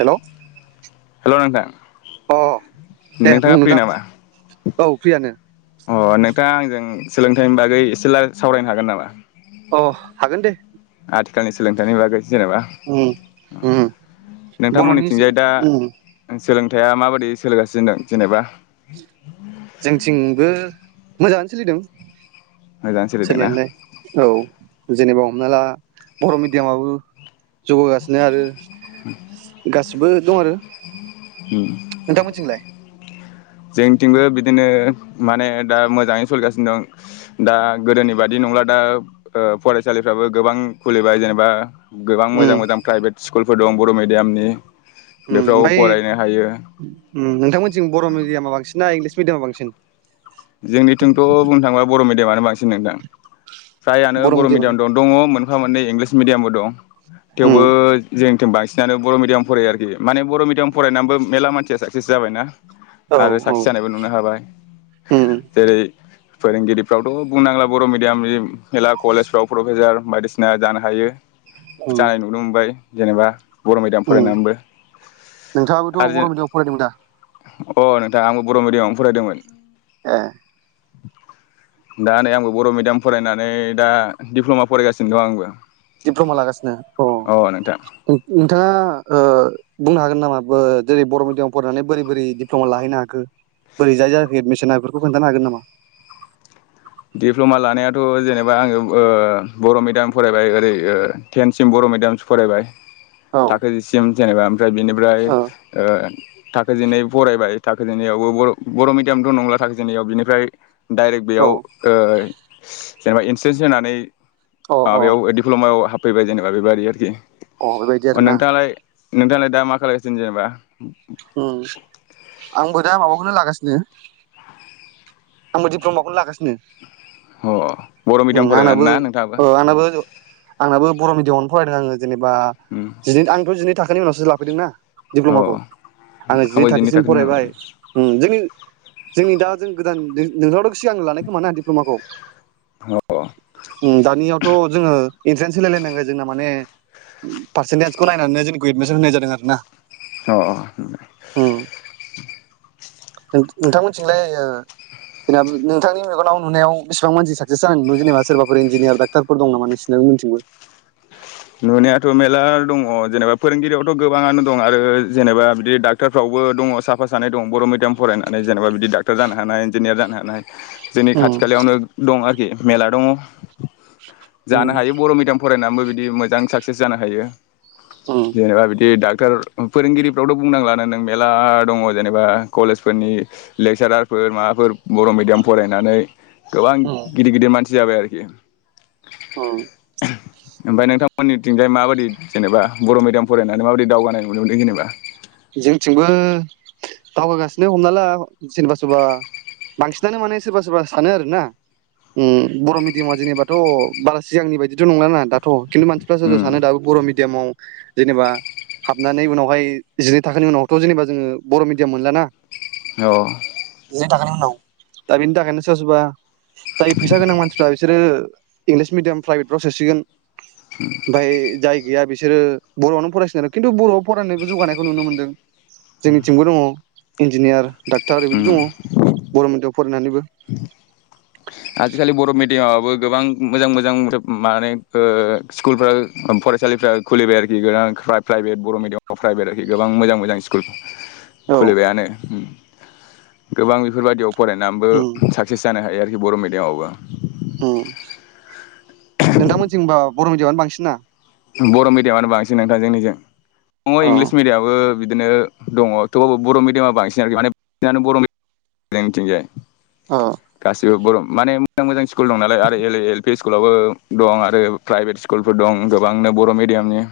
हेल' hello नोंथां अ दे नोंथाङा फ्रि बुंनोदां नामा नोंथां औ फ्रियानो । अ नोंथाङा आंजों सोलोंथाइनि बागै एसेल सावरायनो हागोन नामा? अ हागोन दे । आथिखालनि सोलोंथाइनि बागै । जेनेबा उम उम बर'नि नोंथांमोननिथिंजाय दा उम सोलोंथाइया माबायदि सोललिगासिनो दं जेनेबा? जोंथिंबो मोजाङानो सोलिदों । मोजाङै सोलिदोंना सोलिनायालाय औ जेनेबा हमना ला बर' मिडियामाबो जौगागासिनो आरो गासिबो दं आरो नोंथां मोनथिंलाय? जोंथिंबो बिदिनो माने दा मोजाङै सोलिगासिनो दं दा गोदोनि बादि नंला दा ओ फरायसालिफ्राबो गोबां खुलिबाय जेनेबा गोबां उम मोजां मोजां प्राइभेट स्कुलफोर दं बर' मिडियामनि । ओम ओमफ्राय नोंथांमोनसिं बर' मिडियामा बांसिन ना इंलिस मिडयामा बांसिन? जोंनिथिंथ' बुंनो थाङोबा बर' मिडियामानो बांसिन नोंथां । फ्रायआनो बर' मिडियाम द दङ । मोनफा मोननै इंलिस मिडियामबो दं । उम थेवबो जों थिं बांसिनानो बर' मिडियाम फरायो आरोखि माने बर' मिडियाम फरायनानैबो मेरला मानसिया साखसेस जाबायना औ । आरो औ साक्सेस जानायबो नुनो हाबाय । उम जेरै फोरोंगिरिफ्रावथ' बुंनांला बर' मिडियामनि । मेला कलेजफ्राव प्रफेसार बायदिसिना जानो हायो जानाय नुनो मोनबाय जेनेबा बर' मिडियाम ओम फरायनानैबो नोंथाङाबोथ' आरो जों बर' मिडियामाव फरायदोंमोन दा? अ नोंथाङा आंबो बर' मिडियामावनो फरायदोंमोन। ए दा नै आंबो बर' मिडियाम फरायनानै दा दिप्ल'मा फरायगासिनो दं आंबो। दिप्ल'मा ला गासिनो अ उम उम नोंथाङा ओ बुंनो हागोन नामा बो जेरै बर' मिडियामाव फरायनानै बोरै बोरै डिप्ल'मा लाहैनो हाखो बोरै जाय जायाखै एडमिसना बेफोरखौ खोन्थानो हागोन नामा दिप्ल'मा लानायाथ' जेनेबा आङो ओ बर' मिडियाम फरायबाय ओरै ओ टेनसिम बर' मिडियामसो फरायबाय औ थाखो जि सिम जेनेबा ओमफ्राय बेनिफ्राय ओ थाखो जिनै फरायबाय थाखो जिनैआवबो बर' बर' मिडियामथ' नंला थाखो जिनैआव बिनिफ्राय डाइरेक्ट औ बेयाव ओ जेनेबा इन्ट्रेन्स होनानै अ अ प्लमायाव हाबफैबाय जेनेबा बेबादि आरोखि बेबायदि अ आरो ना नोंथाङालाय नोंथाङालाय दा मा खालायसिनो जेनेबा उम आंबो दा माबाखौनो लागासिनो आंबो दिप्ल'माखौनो लागासिनो। अ बर' उम मिडियाम फरायनानै आंनाबो ना नोंथाङाबो अ आंनाबो आंनाबो बर' मिडियामावनो फराय आङो जेनेबा उम जिनै आंथ' जिनि थाखो खोनि उनावसो लाफैदों ना। अ दिप्ल'माखौ आङो जिनै आंबो थाखोसिम थाखोनि फरायबाय उम जोंनि जोंनि दा जों गोदान दों नोंथाङाथ सिगां लानाय खोमाना दिप्ल'माखौ उनाव अ उम दानियावथ' जोङो इन्ट्रेन्स होलायलायनांगो जोंना माने पारसेन्टेजखौ नायनानै जोंनिखौ एडमिसन होनाय जादों आरो ना। अ अ नों नोंथांमोनथिंलाय ओ जेनेबा नोंथांनि मेगनाव नुनायाव बेसेबां मानसि साकसेस जानाय नुयो जेनेबा सोरबाफोर इन्जिनियार डाक्टारफोर दं नामा नोंसिनिथिंबो। नुनायाथ' मेरला दङ जेनेबा फोरोंगिरियावथ' गोबाङानो दं आरो जेनेबा बिदि डाक्टरफ्रावबो दङ साफा सानै दं बर' मिडियाम फरायनानै जेनेबा बिदि डाक्टर जानो हानाय इन्जिनियार जानो हानाय। जोंनि उम खाथि खालायावनो दं आरो खि मेरला दङ। जानो उम हायो बर' मिडियाम फरायनानैबो बिदि मो जां साक्सेस जानो हायो। जेनेबा बिदि दा फोर फोरोंगिरिफ्रावथ' बुंनांलानो नों मेरला दङ'। जेनेबा कलेजफोरनि लेक्सारारफोर माबाफोर बर' मिडियाम फरायनानै गोबां उम गिदिर गिदिर मानसि जाबाय आरोखि। उम ओमफ्राय नोंथां मोननिथिंजाय माबायदि जेनेबा बर' मिडियाम फरायनानै माबायदि दावगानाय नुनो मोनदों जेनेबा? जोंथिंबो दावगागासिनो हमना ला जेनेबा सोरबा बांसिनानो माने सोरबा सोरबा सानो आरोना ओम बर' मिडियामा जेनेबाथ' बारा सिगांनि बायदिथ' नंलाना दाथ'। खिन्थु मानसिफ्रा सोरबा सोरबा उम सानो दाबो बर' मि डियामाव जेनेबा हाबनानै उनावहाय जिनै थाखोनि उनावथ' जेनेबा जोङो बर' मिडियाम मोनला ना। औ। जिनै थाखोनि उनाव दा बेनि थाखायनो सोरबा सोरबा जाय फैसा गोनां मानसिफ्रा बिसोरो इंलिस मिडियाम प्राइभेटफ्राव सोसिगोन। ओमफाय जाय गैया बिसोरो बर'आवनो फराय [unintelligible] खिन्थु बर'आव फरायनायबो जौगानाय खौ नुनो मोन्दों। जोंनिथिंबो दङ'। इन्जिनियार डाक्टार बिदि उम दङ' बर' मिडियाम फरायनानैबो। आजिखालि बर' मिडियामाबो गोबां मोजां मोजां माने ओ स्कुलफोरा फरायसालिफ्रा खुलिबाय आरोखि गोदान प्राइभेट बर' मिडियामाव प्राइभेट आरोखि गोबां मोजां मोजां स्कुल। औ खुलिबायानो उम। गोबां बेफोरबायदियाव फरायनाबो उम साक्सेस जानो हायो आरो बर' मिडियामावबो। ओं नोंथांमोनथिं होनबा बर' मिडियामानो बांसिन ना? बर' मिडियामानो बांसिन नोंथां जोंनिजों। अ इंलिस मिडियाबो बिदिनो दङ'।थेवबाबो बर' मिडियामा बांसिन आरोखि माने बांसिनानो बर' मिडियाम जोंनिथिंजाय। अ गासिबो बर' माने मोजां मोजां स्कुल दं नालाय आरो एरै एल पि स्कुलावबो दं आरो प्राइभेट स्कुलफोर दं । बेव गोबांनो बर' मिडियामनि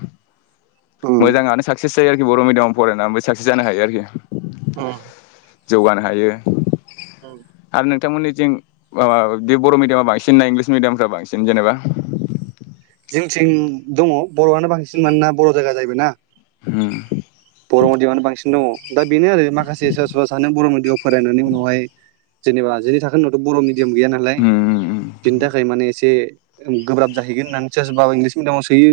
उम मोजाङानो साक्सेस जायो आरोखि बर' मिडयाम फरायनानैबो साक्सेस जानो हायो आरोखि। ओम जौगानो हायो। ओं आरो नोंथांमोननिथिं माबा बे बर' मिडियामा बांसिन ना इंलिस मिडियामफ्रा बांसिन जेनेबा? जोंनिथिं दङ बर'आनो बांसिन मानोना बर' जायगा जाहैबायना। ओम बर मेडियाम आंनो बांसिन दङ। दा बेनो आरो माखासे सोरबा सोरबा सानो बर मिडियामाव फरायनानै उनावहाय, जेनेबा जिनै थाखो उनावथ बर मिडिमि डियाम गैया नालाय उम बिनि थाखाय माने एसे गोब्राब जाहैगोन होन्नानै सोरबा सोरबा इंलिस मिडियामाव सोयो।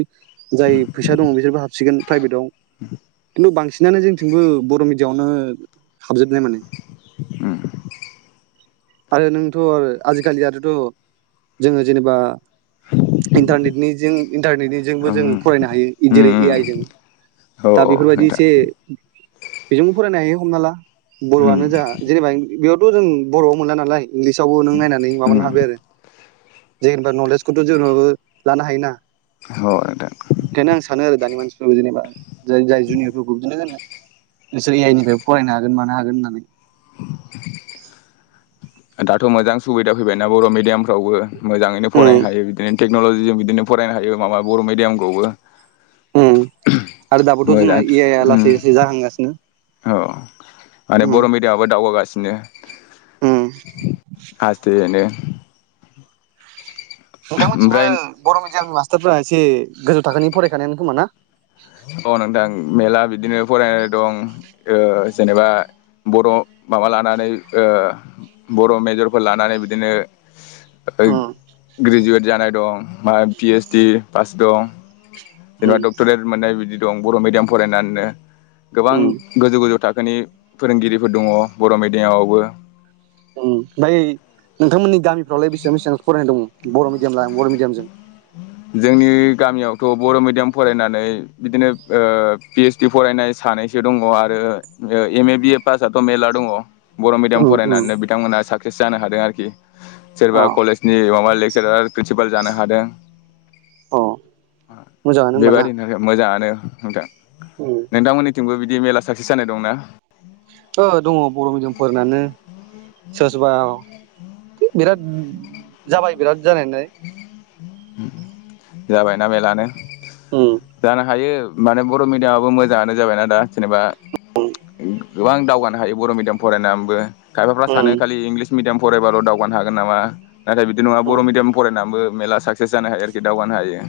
जाय फैसा दङ बिसोरबो हाबसिगोन। प्राइभेट आव। [inaudible] बांसिनानो जोंथिंबो बर मिडियामआवनो हाबजुबनाय माने। आरो नोंथ आरो आजिखालियाथ जोङो जेनेबा इन्टारनेटनिजों इन्टारनेटनिजोंबो उम जोङो फरायनो हायो उम जेरै ए उम आइ जों औ दा बेफोरबायदि नोंथां एसे बेजोंबो फरायनो हायो हमना ला। उम बरआनो जा जेनेबा बेयाव जों बर मोनला नालाय इंलिसावबो नों नायनानै माबानो उम हाबाय आरो। जेनेबा नलेजखौथ जोंबो लानो हायोना। औ नोंथां बेखायनो आं सानो आरो दानि मानसि। औ जेनेबा। जाय जाय जुनियर फोरखौ बिदिनो होनो। नोंसोर ए आइ निफ्रायबो फरायनो हागोन मानो हागोन होननानै। [inaudible] दाथ मोजां सुबिदा फैबायना बर मिडियामफ्रावबो। मोजाङैनो उम फरायनो हायो बिदिनो। टेक्नलजिजों बिदिनो फरायनो हायो माबा बर मिडियामखौबो। आरो दाबोथ जोंना मोजां ए आइया उम लासै लासै औ जाहांगासिनो। बिदिनो उम आसथेयैनो ओमफ्राय नोंथांमोनथिंबो बर' मिडियामनि मास रफ्रा एसे गोजौ थाखोनि फरायखानायानो खोमा ना? औ नोथां मेलला बिदिनो फरायनाय दं ओ जेनेबा बर' माबा लानानै बर' मेजरफोर लानानै बिदिनो ओग उम ग्रेजुवेट जानाय दं मा पि ओइस डि पास दं जेनबा उम डक्टरेत मोननाय बि दं बर' मिडियाम फरायनानैनो गोबां उम गोजौ गोजौ थाख नि फोरोंगिरिफोर दङ बर' मिडियामावबो। ओमफाय नोंथांमोननि गामिफ्रावलाय बेसेबां बेसेबांसो फरायनाय दङ बर' मिडियाम ला बर' मिडियामजों? जोंनि गामियावथ' बर' मिडियाम फरायनानै बिदिनो पि ओइस डि फरायनाय सानैसो दङ आरो एम ए बि ए पासआथ' मेरला दङ। बर' मिडियाम उम उम फरायनानैनो बिथांमोना साख सेस जानो हादों आरोखि। सोरबा अ कलेजनि माबा लेग सोरबा प्रिनसिपाल जानो हादों। अ मा मोजाङानो होमबा ना बेबादिनो मोजाङानो। नोंथां। उम नोंथांमोनि जोंबो बिदि मेल्ला साक्सेस जानाय दंना। ओ दङ बर' मिडियाम फोरायनानो। सोरबा सोरबा है बिराद जाबाय बिराद। जानायनाय। जाबायना मेरलानो। उम जानो हायो। माने बर' मिडियामाबो मोजाङानो जाबायनाा दा जेनेबा। [unintelligible] गोबां दावगानो हायो बर' मिडियाम फरायनानैबो। खायफाफ्रा सानो उम खालि इंलिस मिडियाम। फरायबाल' दावगानो हागोन नामा? नाथाय बिदि नांआ बर' उम मिडयाम फ बो मेरला सागसेस जानो हायो आरोखि दावगानो हायो।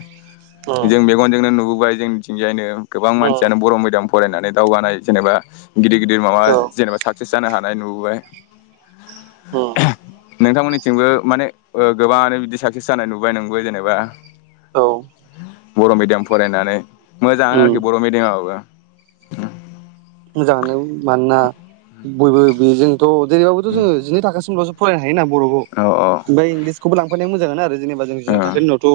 उम जों मेगनजोंनो नुबुग बाय जोंनिथिंजायनो। गोबां उम मानसियानो बर' मिडियाम फरायनानै दावगानाय जेनेबा। गिदिर गिदिर माबा औ जेनबा साकसेस जानो हा नाय नुबोबाय उम। नोंथांमोननिथिंबो माने ओ गोबाङानो बिदिसो साक्सेस जानाय नुबाय नोंबो जेनेबा औ बर' मिडियाम फरायनानै मोजांआनो उम आरोखि बर' मिडियामाबो मोजाङानो मानोना बयबो बेजों थ' जेरैबाबोथ जोङो जिनै थाखासिमल'सो फरायना हायो ना बर'खौ औ औ ओमफाय इंग्लिसखौबो लांफानाय आं मोजांआनो आरो जेनेबा जोङो जिनै ओं थाखोनि उनावथ'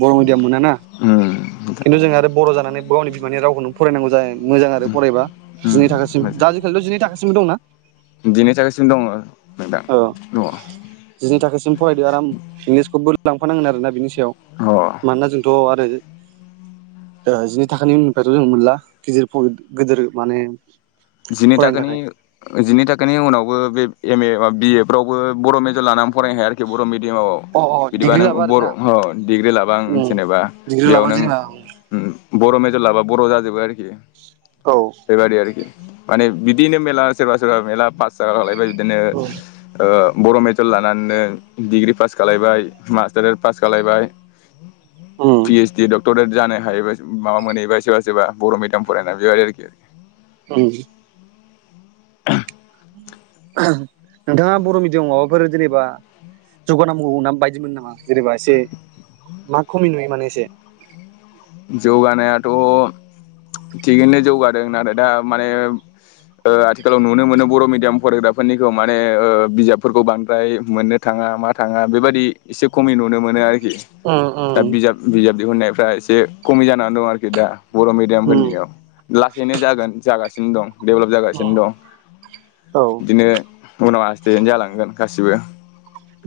बर' मेडियाम मोनाना उम खिन्थु जों आरो बर' जानानै गावनि बिमानि रावखौनो फरायनांगौ जाय मोजां आरो फरायबा उम जिनै थाखासिम दा मोजां आजिखालिथ' जिनै थाखोसिमबो दंना? जिनै थाखोसिम दङ नोंथां ओ दङ जिनै थाखोसिम फरायदो आराम इंग्लिसखौबो लांफानांगोन आरोना बिनि याव अ मानोना जोंथ' आरो ओ जिनै थाखोनि उननिफ्रायथ' जों मोनला गिदिर फ' गिदिर माने जिनै फरायनो थाखोनि थाखाय ओ जिनै थाखोनि उनावबो बे एम ए बा बि ए फ्रावबो बर' मेजर लानानै फरायनो हाया आरोखि बर' मे याव अ अ बिदिबा डिग्रि नों लाबा आरो बर' ना डिग्रि लाबा आं जेनेबा डिग्रि बेयाव लाबा नों जेनेबा उम बर' मेजर लाबा बर' जाजोबो आरोखि औ बेबायदि आरोखि माने बिदिनो मेला सोरबा सोरबा मेला पास जाखालायबाय बिदिनो ओ बर' मेजर लानानैनो डिग्रि पास खालायबाय मास्टारेर पास खालायबाय उम पिएसडी डक्टरेड जानो हायोबास माबा मोनहैबाय सोरबा सोरबा बर' मिडियाम फरायना बेबायदि आरोखि उम नोंथाङा बर' मिडियामाव माबाफोर जेनेबा जौगा नांबावगौ नां बायदि मोनो नामा जेनेबा एसे मा खमि नुयो माने एसे? जौगानायाथ' थिगैनो जौगादों नाथाय दा माने ओ आथिखालाव नुनो मोनो बर' मिडियाम फरायग्राफोरनिखौ माने ओ बिजाबफोरखौ बांद्राय मोननो थाङा मा थाङा बेबादि एसे खमि नुनो मोनो आरो उम दा उम बिजाब बिजाब दिहुनाय फ्रा एसे खमि जानानै दं आरोखि दा बर' मिडियामफोरनियाव उम लासैनो जागोन जागासिनो जं दं [inaudible] डेभलप जागासिनो दं औ बिदिनो उनाव आसस्टेयैनो जालांगोन गासिबो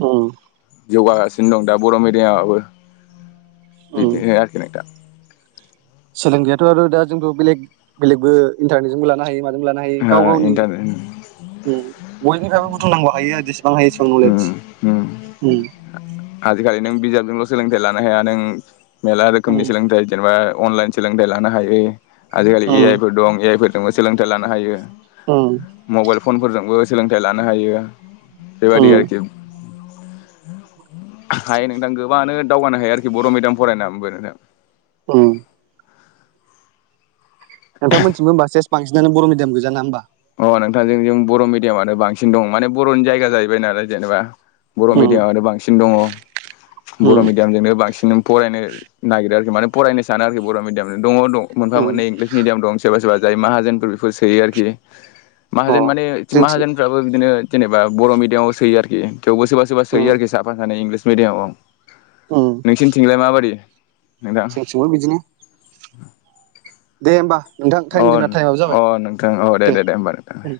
उम। जौगागासिनो दं दा बर' मिडियामाबो । बिदिनो आरोखि नोंथां सोलोंग्रायाथ' आरो दा जोंथ' बेलेग बेलेगबो इन्टारनेटजोंबो लानो हायो मा लानो हायो गाव ओ गावनि इन्टारनेट बयनिफ्रायबो बुलुनांगौ हायो उम इदिस उम [unintelligible] आजिखालि नों बिजाबजोंल' सोलोंथाइ लानो हाया नों मेला रोखोमनि उम सोलोंथाइ जेनेबा अनलाइन सोलोंथाइ लानो हायो आजिखालि ए उम आइ फोर दं ए आइ फोर दोंबो सोलोंथाइ लानो हायो उम। मबाइल फनफोरजोंबो सोलोंथाइ लानो हायो बेबायदि उम आरोखि हायो नोंथां गोबाडानो दावगानो हायो आरोखि बर' मिडियाम फरायनानैबो नोंथां उम। नोंथां मोनथिंबो होनबा सेस बांसिनानो बर' मिडियाम गोजा ना होनबा। अ नोंथांजों जोंनिजों बर' मिडियामानो बांसिन दं माने बर'नि जायगा जाहैबाय नालाय जेनेबा बर' उम मिडियामानो बांसिन दङ बर' उम मिडियामजोंनो बांसिन फरायनो नागिरो आरोखि मानो फरायनो सानो आरोखि बर' मिडियामजों दङ दं मोनफा उम मोननै इंलिस मिडियाम दं सोरबा सोरबा जाय माहाजोनफोर बेफोर सोयो आरोखि अ माहाजोन माने जोंथिं माहाजोनफ्राबो बिदिनो जेनेबा बर' मिडियामाव सोयो आरोखि थवबो सोबा सोबा सोयो उम आरोखि साफा सानै इंलिस मेडियामाव नोंसिनिथिलाय माबादि नोंथां जोंनिथिंबो बिदिनो दे होमबा नोंथां अ टाइम जोंना टाइमाबो अ जाबाय नोंथां अ दे दे दे होमबा नोंथां दे उम।